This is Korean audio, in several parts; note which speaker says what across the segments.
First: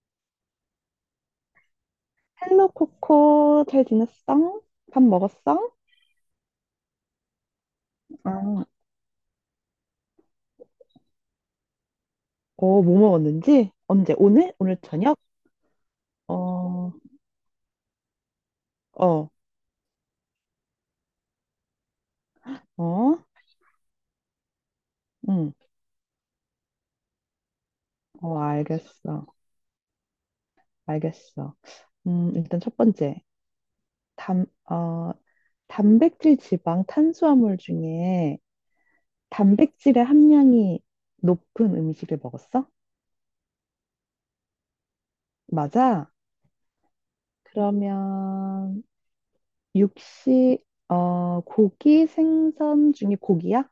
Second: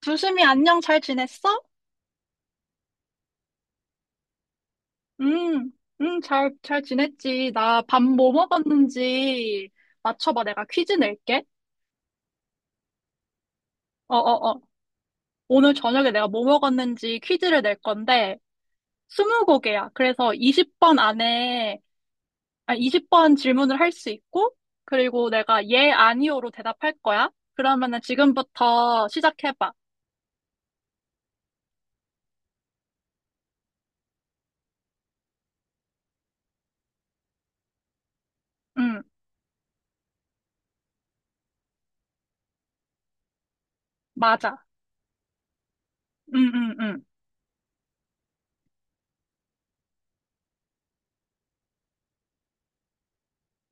Speaker 1: 두심이 안녕, 잘 지냈어?
Speaker 2: 헬로 코코 잘 지냈어? 밥
Speaker 1: 응,
Speaker 2: 먹었어?
Speaker 1: 응, 잘 지냈지. 나 밥 뭐
Speaker 2: 아,
Speaker 1: 먹었는지 맞춰봐. 내가 퀴즈 낼게.
Speaker 2: 뭐 먹었는지? 언제?
Speaker 1: 어, 어,
Speaker 2: 오늘?
Speaker 1: 어.
Speaker 2: 오늘 저녁?
Speaker 1: 오늘 저녁에 내가 뭐
Speaker 2: 어,
Speaker 1: 먹었는지 퀴즈를 낼 건데,
Speaker 2: 어,
Speaker 1: 스무 곡이야. 그래서 20번 안에, 아, 이십
Speaker 2: 어,
Speaker 1: 번 질문을 할 수 있고, 그리고
Speaker 2: 응,
Speaker 1: 내가 예, 아니오로 대답할 거야. 그러면은 지금부터
Speaker 2: 알겠어,
Speaker 1: 시작해봐.
Speaker 2: 알겠어. 일단 첫 번째, 단, 어, 단백질, 지방, 탄수화물 중에
Speaker 1: 응,
Speaker 2: 단백질의 함량이 높은 음식을 먹었어?
Speaker 1: 맞아.
Speaker 2: 맞아?
Speaker 1: 응, 응, 응.
Speaker 2: 그러면 육식, 고기, 생선 중에 고기야?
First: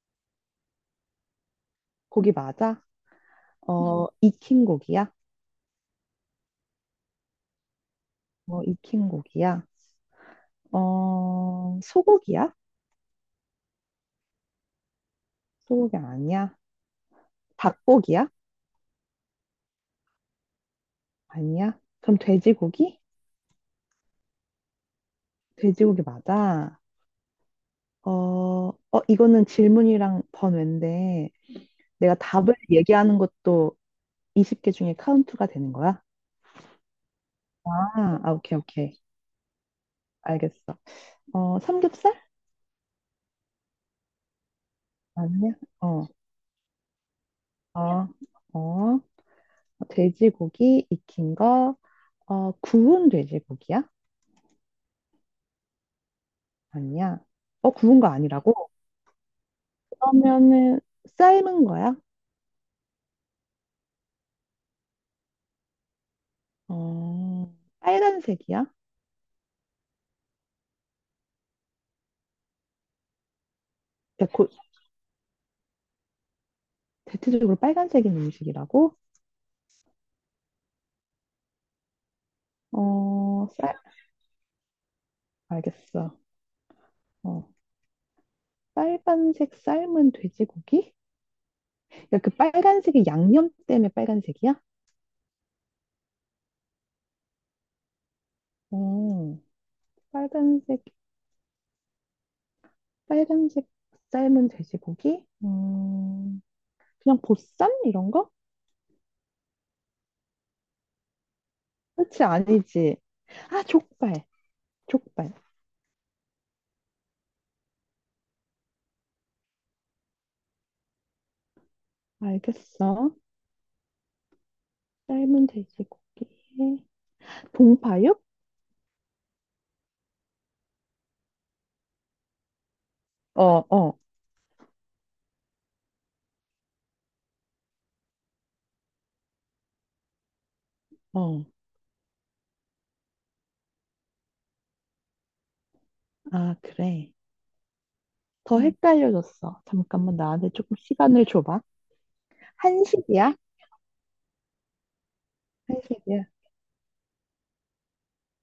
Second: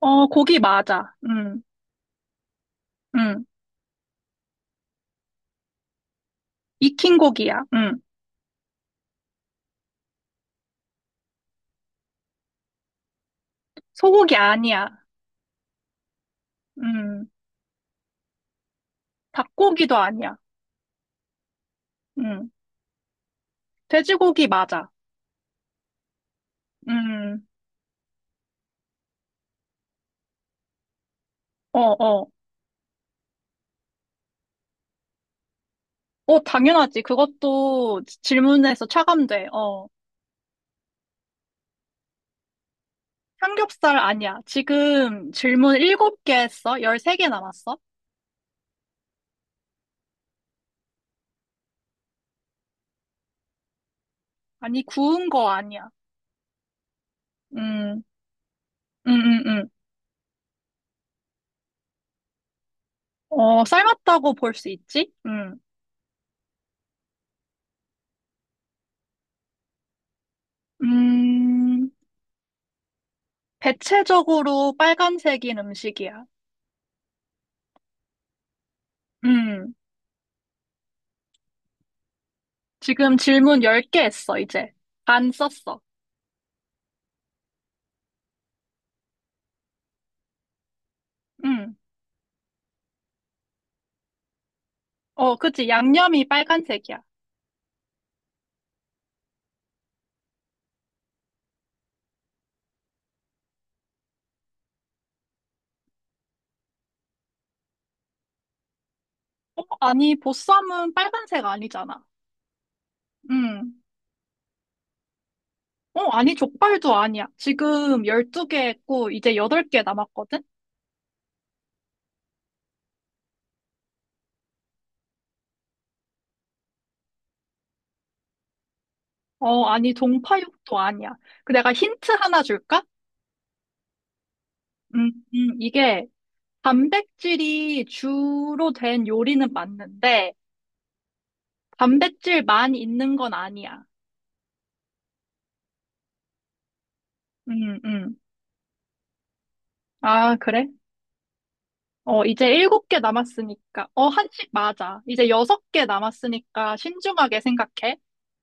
Speaker 1: 어, 고기 맞아. 응,
Speaker 2: 고기 맞아? 음.
Speaker 1: 응.
Speaker 2: 익힌 고기야?
Speaker 1: 익힌 고기야. 응.
Speaker 2: 익힌 고기야? 소고기야?
Speaker 1: 소고기 아니야.
Speaker 2: 소고기 아니야?
Speaker 1: 음,
Speaker 2: 닭고기야?
Speaker 1: 닭고기도 아니야.
Speaker 2: 아니야? 그럼
Speaker 1: 음,
Speaker 2: 돼지고기?
Speaker 1: 돼지고기 맞아.
Speaker 2: 돼지고기 맞아.
Speaker 1: 음,
Speaker 2: 이거는 질문이랑 번외인데,
Speaker 1: 어,
Speaker 2: 내가
Speaker 1: 어.
Speaker 2: 답을 얘기하는 것도 20개 중에 카운트가 되는 거야?
Speaker 1: 어, 당연하지.
Speaker 2: 아,
Speaker 1: 그것도
Speaker 2: 아, 오케이,
Speaker 1: 질문에서
Speaker 2: 오케이.
Speaker 1: 차감돼. 어.
Speaker 2: 알겠어. 삼겹살?
Speaker 1: 삼겹살 아니야. 지금
Speaker 2: 아니야?
Speaker 1: 질문
Speaker 2: 어,
Speaker 1: 7개 했어? 13개 남았어?
Speaker 2: 어, 어, 돼지고기 익힌 거, 구운 돼지고기야?
Speaker 1: 아니, 구운 거 아니야.
Speaker 2: 아니야? 구운
Speaker 1: 음,
Speaker 2: 거 아니라고?
Speaker 1: 음, 음, 음.
Speaker 2: 그러면은 삶은 거야?
Speaker 1: 어, 삶았다고 볼 수 있지?
Speaker 2: 어, 빨간색이야?
Speaker 1: 음,
Speaker 2: 그러니까
Speaker 1: 대체적으로 빨간색인 음식이야.
Speaker 2: 대체적으로 빨간색인 음식이라고?
Speaker 1: 음, 지금
Speaker 2: 어,
Speaker 1: 질문
Speaker 2: 쌀,
Speaker 1: 10개 했어, 이제. 안 썼어.
Speaker 2: 알겠어. 어, 빨간색 삶은 돼지고기?
Speaker 1: 음.
Speaker 2: 야, 그 빨간색이 양념 때문에 빨간색이야?
Speaker 1: 어, 그치. 양념이 빨간색이야.
Speaker 2: 어, 빨간색, 빨간색 삶은 돼지고기? 그냥 보쌈? 이런 거?
Speaker 1: 어, 아니, 보쌈은 빨간색 아니잖아.
Speaker 2: 그렇지, 아니지. 아,
Speaker 1: 음.
Speaker 2: 족발. 족발.
Speaker 1: 어, 아니, 족발도 아니야. 지금 12개 했고, 이제 8개 남았거든?
Speaker 2: 알겠어. 삶은 돼지고기에 봉파육?
Speaker 1: 어, 아니, 동파육도 아니야. 그 내가 힌트 하나 줄까?
Speaker 2: 어, 어,
Speaker 1: 음, 이게 단백질이 주로 된 요리는 맞는데,
Speaker 2: 어.
Speaker 1: 단백질만 있는 건 아니야.
Speaker 2: 아, 그래.
Speaker 1: 음, 음.
Speaker 2: 더 헷갈려졌어. 잠깐만
Speaker 1: 아,
Speaker 2: 나한테
Speaker 1: 그래?
Speaker 2: 조금 시간을 줘봐.
Speaker 1: 어, 이제 7개
Speaker 2: 한식이야?
Speaker 1: 남았으니까. 어, 한식 맞아. 이제 6개
Speaker 2: 한식이야.
Speaker 1: 남았으니까 신중하게 생각해.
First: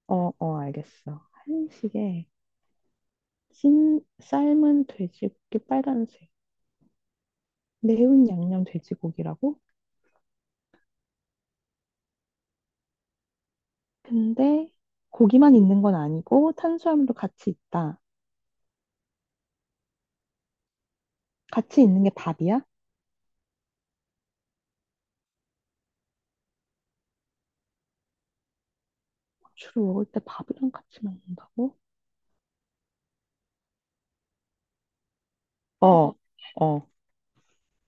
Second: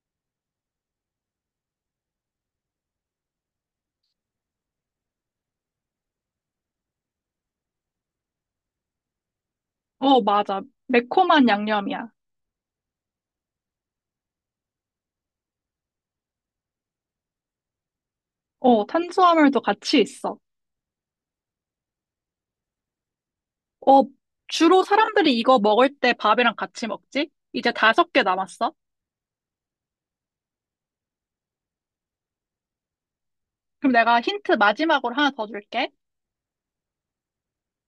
Speaker 2: 알겠어. 한식에 찐 삶은 돼지고기 빨간색. 매운 양념 돼지고기라고?
Speaker 1: 어, 맞아. 매콤한 양념이야.
Speaker 2: 근데 고기만 있는 건 아니고 탄수화물도 같이 있다.
Speaker 1: 어, 탄수화물도 같이 있어.
Speaker 2: 같이 있는 게 밥이야?
Speaker 1: 어, 주로 사람들이 이거 먹을 때 밥이랑 같이 먹지? 이제 5개 남았어.
Speaker 2: 주로 먹을 때 밥이랑 같이 먹는다고?
Speaker 1: 그럼 내가 힌트 마지막으로 하나 더 줄게.
Speaker 2: 어, 어.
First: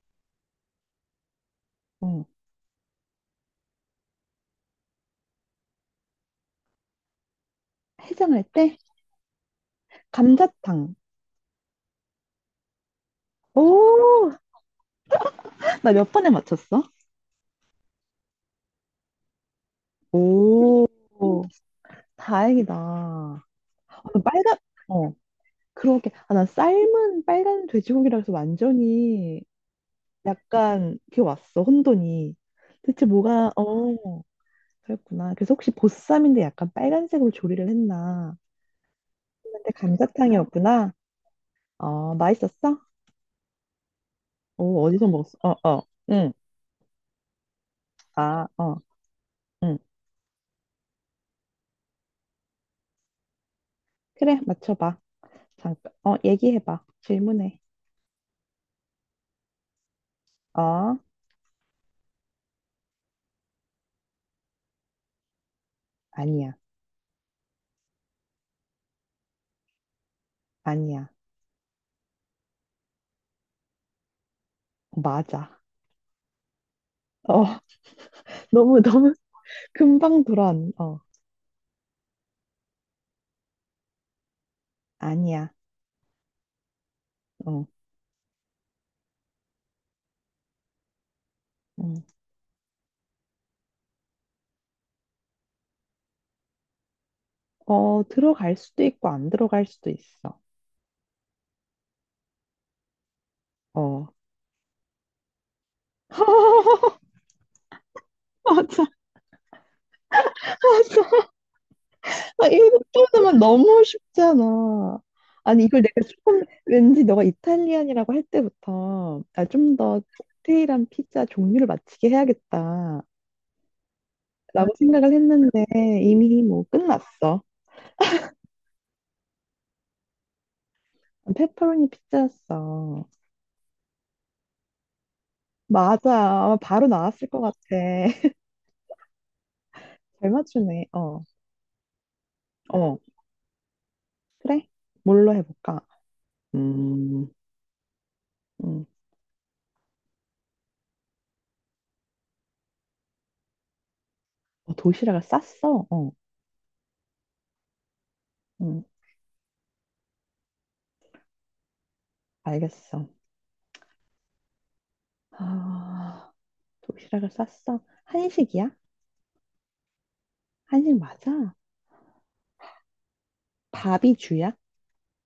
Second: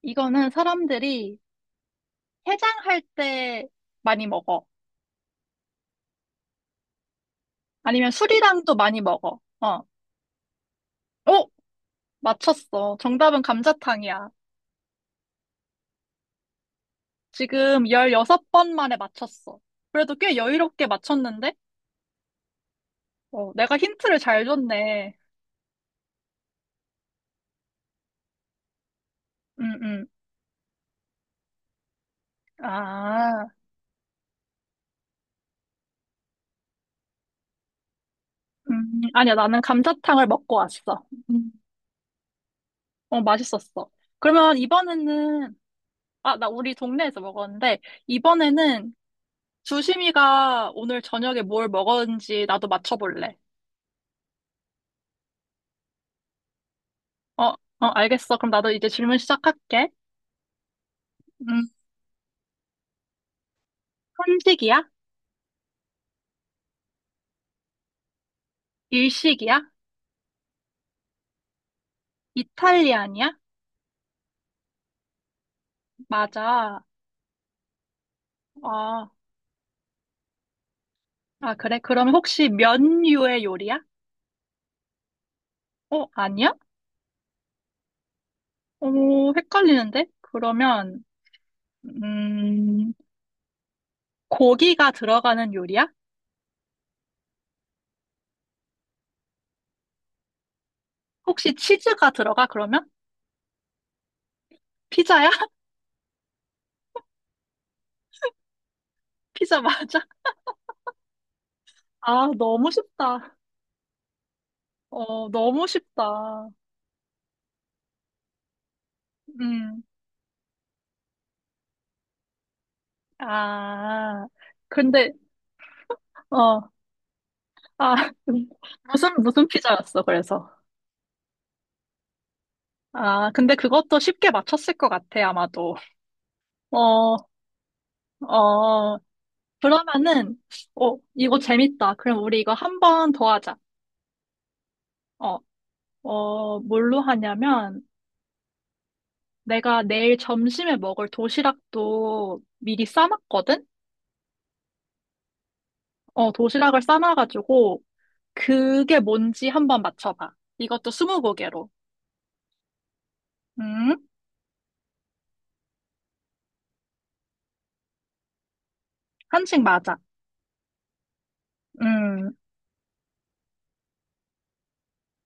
Speaker 1: 이거는 사람들이
Speaker 2: 어,
Speaker 1: 해장할 때 많이 먹어. 아니면
Speaker 2: 해장할
Speaker 1: 술이랑도
Speaker 2: 때
Speaker 1: 많이 먹어. 어,
Speaker 2: 감자탕.
Speaker 1: 어, 맞췄어. 정답은 감자탕이야.
Speaker 2: 오, 나 몇 번에 맞췄어?
Speaker 1: 지금 16번 만에 맞췄어. 그래도 꽤 여유롭게
Speaker 2: 오,
Speaker 1: 맞췄는데?
Speaker 2: 다행이다.
Speaker 1: 어, 내가 힌트를 잘
Speaker 2: 빨간, 어,
Speaker 1: 줬네.
Speaker 2: 그러게. 아, 난 삶은 빨간 돼지고기라서 완전히
Speaker 1: 음, 음.
Speaker 2: 약간 그게 왔어, 혼돈이. 대체
Speaker 1: 아.
Speaker 2: 뭐가, 어, 그랬구나. 그래서 혹시 보쌈인데 약간 빨간색으로 조리를 했나?
Speaker 1: 아니야, 나는
Speaker 2: 근데
Speaker 1: 감자탕을 먹고
Speaker 2: 감자탕이었구나.
Speaker 1: 왔어. 음,
Speaker 2: 맛있었어?
Speaker 1: 어, 맛있었어. 그러면
Speaker 2: 오, 어디서 먹었어?
Speaker 1: 이번에는,
Speaker 2: 어, 어, 응.
Speaker 1: 아, 나 우리 동네에서 먹었는데,
Speaker 2: 아, 어,
Speaker 1: 이번에는
Speaker 2: 응.
Speaker 1: 주심이가 오늘 저녁에 뭘 먹었는지 나도 맞춰볼래.
Speaker 2: 그래, 맞춰봐. 잠깐, 얘기해봐.
Speaker 1: 어, 어,
Speaker 2: 질문해.
Speaker 1: 알겠어. 그럼 나도 이제 질문 시작할게.
Speaker 2: 어,
Speaker 1: 음, 한식이야?
Speaker 2: 아니야.
Speaker 1: 일식이야?
Speaker 2: 아니야.
Speaker 1: 이탈리안이야?
Speaker 2: 맞아.
Speaker 1: 맞아.
Speaker 2: 어,
Speaker 1: 아,
Speaker 2: 너무 금방 돌아온, 어,
Speaker 1: 아, 그래? 그럼 혹시 면류의 요리야?
Speaker 2: 아니야.
Speaker 1: 어, 아니야?
Speaker 2: 어,
Speaker 1: 오, 헷갈리는데? 그러면,
Speaker 2: 음.
Speaker 1: 음, 고기가 들어가는 요리야?
Speaker 2: 들어갈 수도 있고, 안 들어갈 수도 있어.
Speaker 1: 혹시 치즈가 들어가, 그러면?
Speaker 2: 어.
Speaker 1: 피자야?
Speaker 2: 맞아,
Speaker 1: 피자 맞아?
Speaker 2: 맞아.
Speaker 1: 아,
Speaker 2: 아,
Speaker 1: 너무
Speaker 2: 이거 또
Speaker 1: 쉽다.
Speaker 2: 면 너무 쉽잖아.
Speaker 1: 어,
Speaker 2: 아니,
Speaker 1: 너무
Speaker 2: 이걸 내가 조금,
Speaker 1: 쉽다.
Speaker 2: 왠지 너가 이탈리안이라고 할 때부터, 아, 좀
Speaker 1: 음,
Speaker 2: 더 디테일한 피자 종류를 맞히게 해야겠다.
Speaker 1: 아,
Speaker 2: 라고
Speaker 1: 근데,
Speaker 2: 생각을 했는데, 이미 뭐
Speaker 1: 어,
Speaker 2: 끝났어.
Speaker 1: 아, 무슨 피자였어, 그래서.
Speaker 2: 페퍼로니 피자였어.
Speaker 1: 아, 근데 그것도 쉽게 맞췄을 것 같아, 아마도.
Speaker 2: 맞아. 바로
Speaker 1: 어,
Speaker 2: 나왔을 것 같아.
Speaker 1: 어,
Speaker 2: 잘
Speaker 1: 그러면은,
Speaker 2: 맞추네.
Speaker 1: 어,
Speaker 2: 어,
Speaker 1: 이거 재밌다. 그럼 우리 이거 한
Speaker 2: 어,
Speaker 1: 번 더 하자.
Speaker 2: 그래? 뭘로
Speaker 1: 어,
Speaker 2: 해볼까?
Speaker 1: 어, 뭘로
Speaker 2: 음,
Speaker 1: 하냐면,
Speaker 2: 음,
Speaker 1: 내가 내일 점심에 먹을 도시락도 미리 싸놨거든?
Speaker 2: 도시락을 쌌어? 어,
Speaker 1: 어, 도시락을 싸놔가지고
Speaker 2: 음,
Speaker 1: 그게 뭔지 한번 맞춰봐. 이것도 스무고개로.
Speaker 2: 알겠어.
Speaker 1: 음,
Speaker 2: 아, 도시락을 쌌어? 한식이야?
Speaker 1: 한식 맞아.
Speaker 2: 한식 맞아?
Speaker 1: 음,
Speaker 2: 밥이 주야?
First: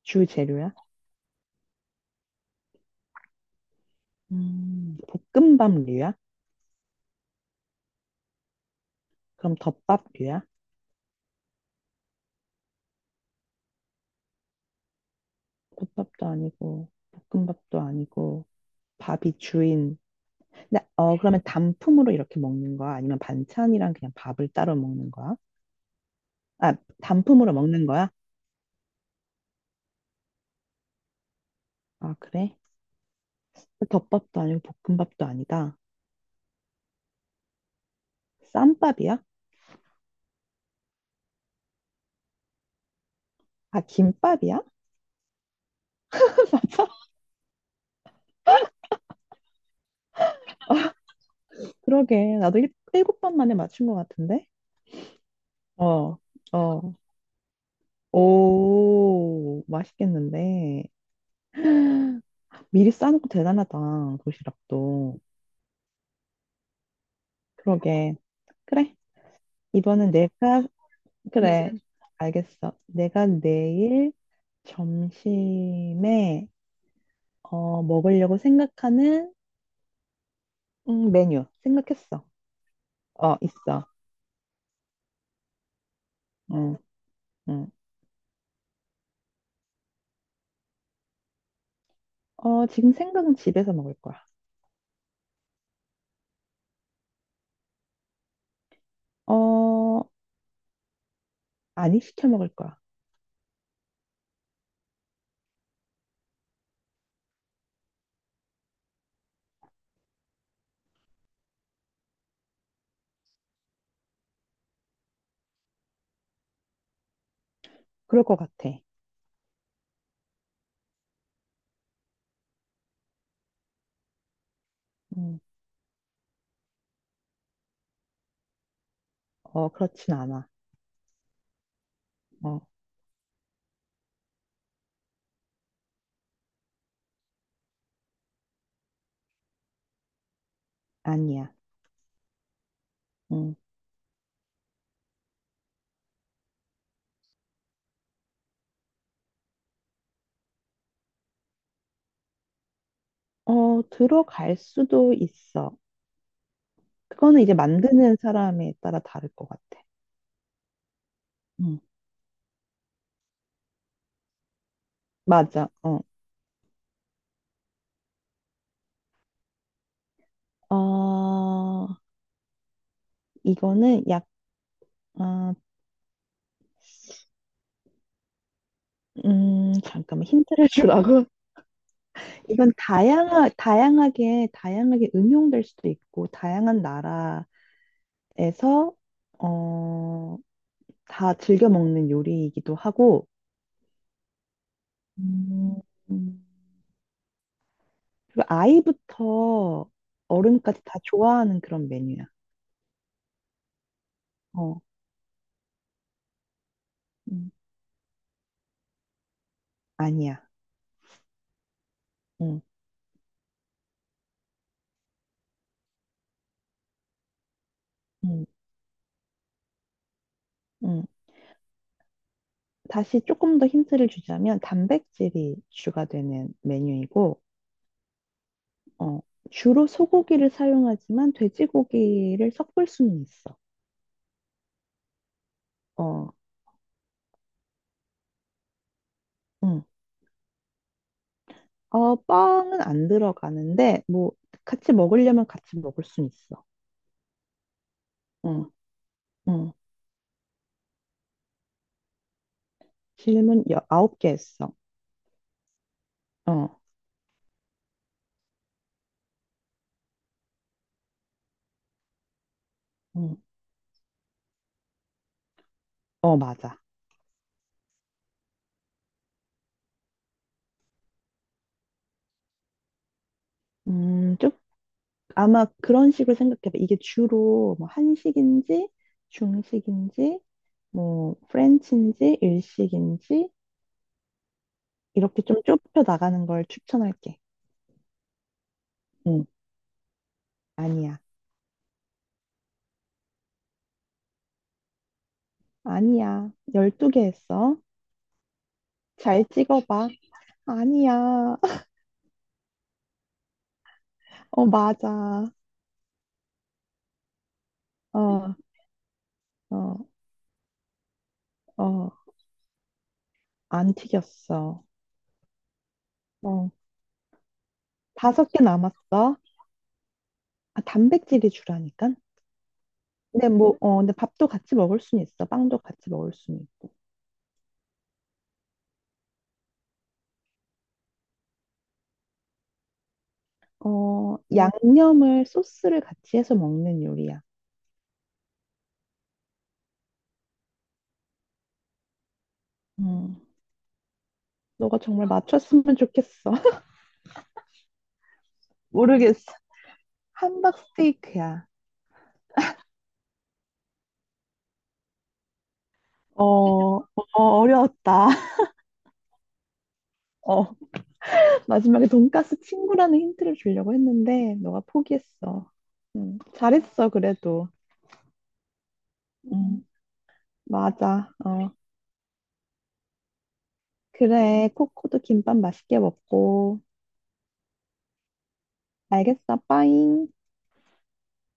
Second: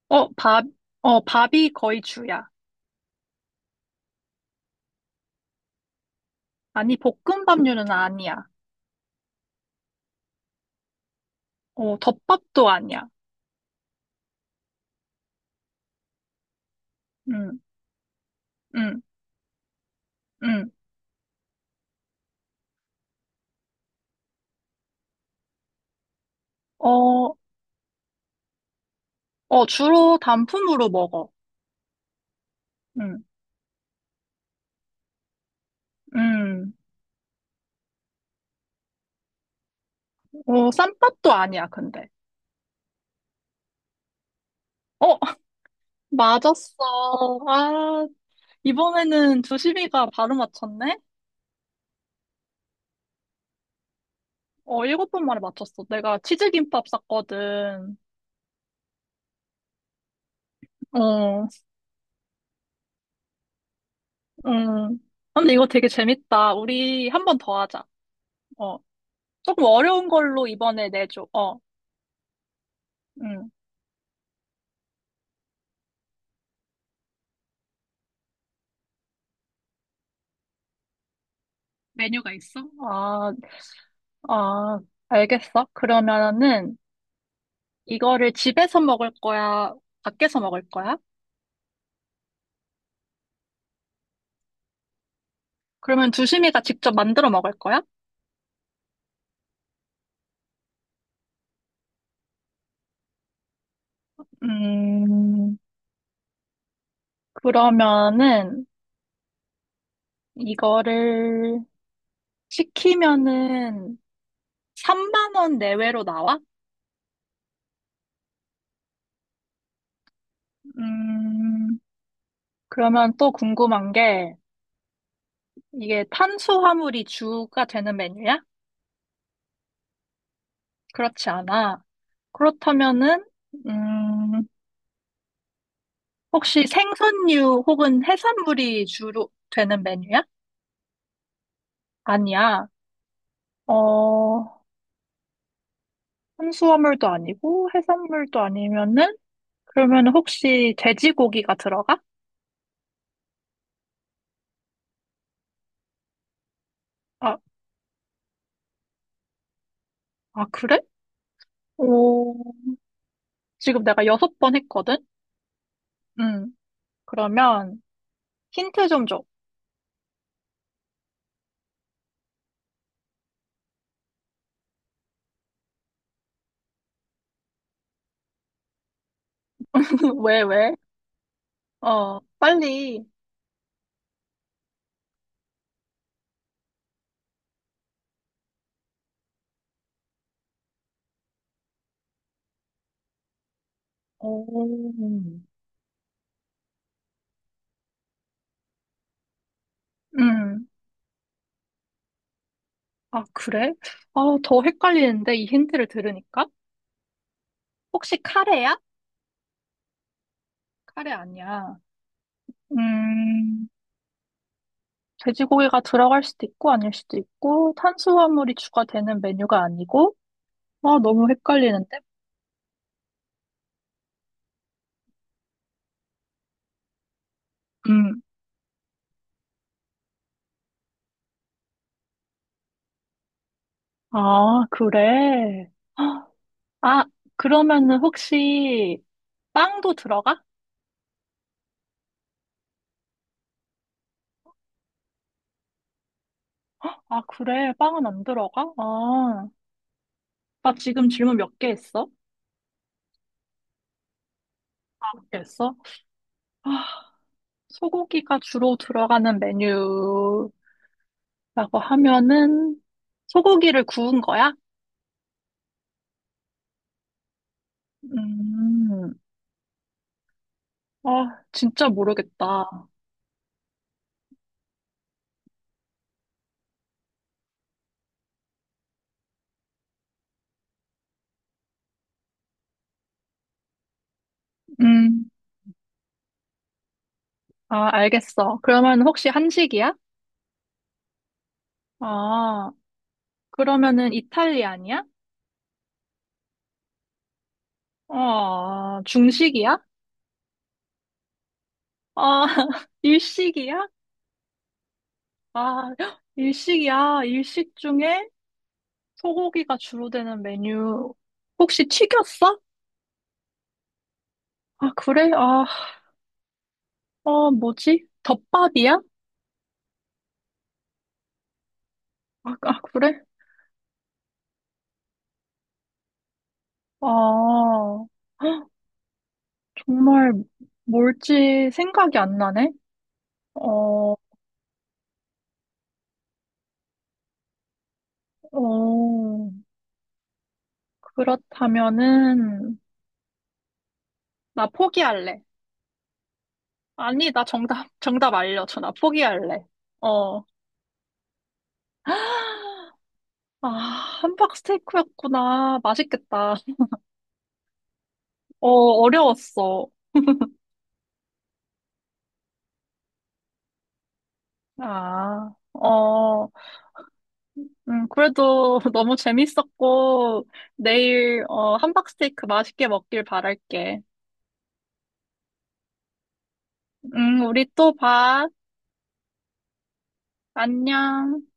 Speaker 2: 주
Speaker 1: 어, 밥,
Speaker 2: 재료야?
Speaker 1: 밥이 거의 주야.
Speaker 2: 음, 볶음밥류야?
Speaker 1: 아니, 볶음밥류는 아니야.
Speaker 2: 그럼 덮밥류야?
Speaker 1: 어, 덮밥도 아니야.
Speaker 2: 국밥도 아니고,
Speaker 1: 음,
Speaker 2: 볶음밥도 아니고,
Speaker 1: 음,
Speaker 2: 밥이 주인.
Speaker 1: 음.
Speaker 2: 그러면 단품으로 이렇게 먹는 거야? 아니면 반찬이랑 그냥 밥을 따로 먹는 거야? 아,
Speaker 1: 어,
Speaker 2: 단품으로 먹는 거야?
Speaker 1: 어, 주로 단품으로 먹어.
Speaker 2: 아, 그래?
Speaker 1: 음,
Speaker 2: 덮밥도 아니고 볶음밥도 아니다.
Speaker 1: 음.
Speaker 2: 쌈밥이야?
Speaker 1: 어, 쌈밥도 아니야, 근데.
Speaker 2: 아, 김밥이야?
Speaker 1: 어, 맞았어.
Speaker 2: 맞아?
Speaker 1: 아, 이번에는 두시비가 바로 맞췄네?
Speaker 2: 그러게. 나도 일곱 번 만에 맞춘 것 같은데?
Speaker 1: 어, 7번 만에 맞췄어. 내가
Speaker 2: 어,
Speaker 1: 치즈김밥
Speaker 2: 어.
Speaker 1: 샀거든.
Speaker 2: 오, 맛있겠는데.
Speaker 1: 어,
Speaker 2: 미리 싸놓고 대단하다.
Speaker 1: 음.
Speaker 2: 도시락도.
Speaker 1: 근데 이거 되게 재밌다. 우리 한 번 더 하자.
Speaker 2: 그러게.
Speaker 1: 어,
Speaker 2: 그래.
Speaker 1: 조금 어려운
Speaker 2: 이번엔
Speaker 1: 걸로
Speaker 2: 내가,
Speaker 1: 이번에 내줘. 어,
Speaker 2: 그래. 알겠어. 내가
Speaker 1: 음.
Speaker 2: 내일 점심에, 먹으려고 생각하는, 메뉴. 생각했어.
Speaker 1: 메뉴가 있어? 아,
Speaker 2: 있어.
Speaker 1: 아, 알겠어. 그러면은
Speaker 2: 응, 응.
Speaker 1: 이거를 집에서 먹을 거야? 밖에서 먹을 거야?
Speaker 2: 지금 생각은 집에서 먹을 거야.
Speaker 1: 그러면 두심이가 직접 만들어 먹을 거야?
Speaker 2: 어, 아니, 시켜 먹을 거야.
Speaker 1: 음, 그러면은 이거를 시키면은 3만 원 내외로 나와?
Speaker 2: 그럴 것 같아.
Speaker 1: 음, 그러면 또 궁금한 게
Speaker 2: 음,
Speaker 1: 이게 탄수화물이 주가 되는 메뉴야?
Speaker 2: 그렇진 않아.
Speaker 1: 그렇지 않아.
Speaker 2: 어,
Speaker 1: 그렇다면은 음, 혹시 생선류 혹은 해산물이 주로 되는 메뉴야?
Speaker 2: 아니야.
Speaker 1: 아니야.
Speaker 2: 음.
Speaker 1: 어, 탄수화물도 아니고 해산물도 아니면은 그러면 혹시 돼지고기가 들어가?
Speaker 2: 들어갈 수도 있어.
Speaker 1: 아,
Speaker 2: 그거는 이제 만드는 사람에 따라 다를 것 같아.
Speaker 1: 아 그래?
Speaker 2: 음,
Speaker 1: 오, 지금 내가 6번 했거든?
Speaker 2: 맞아.
Speaker 1: 음. 그러면 힌트 좀 줘.
Speaker 2: 어, 이거는 어, 잠깐만
Speaker 1: 왜,
Speaker 2: 힌트를
Speaker 1: 왜?
Speaker 2: 주라고.
Speaker 1: 어,
Speaker 2: 이건
Speaker 1: 빨리.
Speaker 2: 다양하게 응용될 수도 있고, 다양한 나라에서, 어, 다 즐겨 먹는 요리이기도 하고,
Speaker 1: 오.
Speaker 2: 음, 음. 그리고 아이부터
Speaker 1: 음.
Speaker 2: 어른까지 다 좋아하는 그런 메뉴야.
Speaker 1: 아, 그래? 아, 더
Speaker 2: 어,
Speaker 1: 헷갈리는데, 이 힌트를 들으니까?
Speaker 2: 음,
Speaker 1: 혹시 카레야?
Speaker 2: 아니야.
Speaker 1: 카레 아니야.
Speaker 2: 응,
Speaker 1: 음, 돼지고기가 들어갈 수도 있고, 아닐 수도 있고,
Speaker 2: 응,
Speaker 1: 탄수화물이 추가되는 메뉴가 아니고, 아,
Speaker 2: 응.
Speaker 1: 너무 헷갈리는데?
Speaker 2: 다시 조금 더 힌트를 주자면 단백질이 주가 되는 메뉴이고,
Speaker 1: 음,
Speaker 2: 어, 주로 소고기를 사용하지만 돼지고기를 섞을 수는 있어.
Speaker 1: 아, 그래.
Speaker 2: 어,
Speaker 1: 아, 그러면은 혹시
Speaker 2: 응.
Speaker 1: 빵도 들어가?
Speaker 2: 빵은 안 들어가는데, 뭐, 같이 먹으려면 같이 먹을 수는 있어.
Speaker 1: 아, 그래. 빵은 안
Speaker 2: 응,
Speaker 1: 들어가? 아.
Speaker 2: 응.
Speaker 1: 아 지금 질문 몇 개 했어?
Speaker 2: 질문 아홉 개 했어.
Speaker 1: 몇 개 했어?
Speaker 2: 어,
Speaker 1: 아, 소고기가 주로 들어가는 메뉴라고 하면은
Speaker 2: 음,
Speaker 1: 소고기를 구운 거야?
Speaker 2: 맞아.
Speaker 1: 음, 아, 진짜 모르겠다.
Speaker 2: 음, 좀, 아마 그런 식으로 생각해봐. 이게 주로 뭐 한식인지, 중식인지, 뭐, 프렌치인지, 일식인지,
Speaker 1: 음,
Speaker 2: 이렇게 좀 좁혀 나가는 걸 추천할게.
Speaker 1: 아, 알겠어. 그러면 혹시
Speaker 2: 응,
Speaker 1: 한식이야?
Speaker 2: 아니야.
Speaker 1: 아, 그러면은 이탈리안이야?
Speaker 2: 아니야. 12개 했어.
Speaker 1: 아,
Speaker 2: 잘
Speaker 1: 중식이야?
Speaker 2: 찍어봐. 아니야.
Speaker 1: 아, 일식이야?
Speaker 2: 맞아.
Speaker 1: 아, 일식이야. 일식 중에
Speaker 2: 어,
Speaker 1: 소고기가
Speaker 2: 어,
Speaker 1: 주로 되는 메뉴 혹시
Speaker 2: 어,
Speaker 1: 튀겼어?
Speaker 2: 안 튀겼어.
Speaker 1: 아, 그래? 아,
Speaker 2: 어,
Speaker 1: 아, 뭐지?
Speaker 2: 다섯 개
Speaker 1: 덮밥이야?
Speaker 2: 남았어. 아, 단백질이 주라니까.
Speaker 1: 아, 아, 그래?
Speaker 2: 근데 밥도 같이 먹을 수는 있어. 빵도 같이 먹을 수는 있고.
Speaker 1: 아, 헉, 정말 뭘지 생각이 안 나네? 어,
Speaker 2: 양념을 소스를 같이 해서 먹는 요리야.
Speaker 1: 어, 그렇다면은,
Speaker 2: 음,
Speaker 1: 나
Speaker 2: 너가 정말
Speaker 1: 포기할래.
Speaker 2: 맞췄으면 좋겠어.
Speaker 1: 아니, 나 정답 알려줘. 나
Speaker 2: 모르겠어.
Speaker 1: 포기할래. 어.
Speaker 2: 함박 스테이크야.
Speaker 1: 아, 함박 스테이크였구나.
Speaker 2: 어,
Speaker 1: 맛있겠다.
Speaker 2: 어, 어려웠다.
Speaker 1: 어, 어려웠어.
Speaker 2: 어, 마지막에 돈가스 친구라는 힌트를 주려고 했는데, 너가
Speaker 1: 아,
Speaker 2: 포기했어.
Speaker 1: 어.
Speaker 2: 잘했어, 그래도.
Speaker 1: 그래도 너무
Speaker 2: 음,
Speaker 1: 재밌었고,
Speaker 2: 맞아.
Speaker 1: 내일, 어, 함박스테이크 맛있게 먹길 바랄게.
Speaker 2: 그래. 코코도 김밥 맛있게 먹고.
Speaker 1: 우리 또 봐.
Speaker 2: 알겠어, 빠잉.
Speaker 1: 안녕.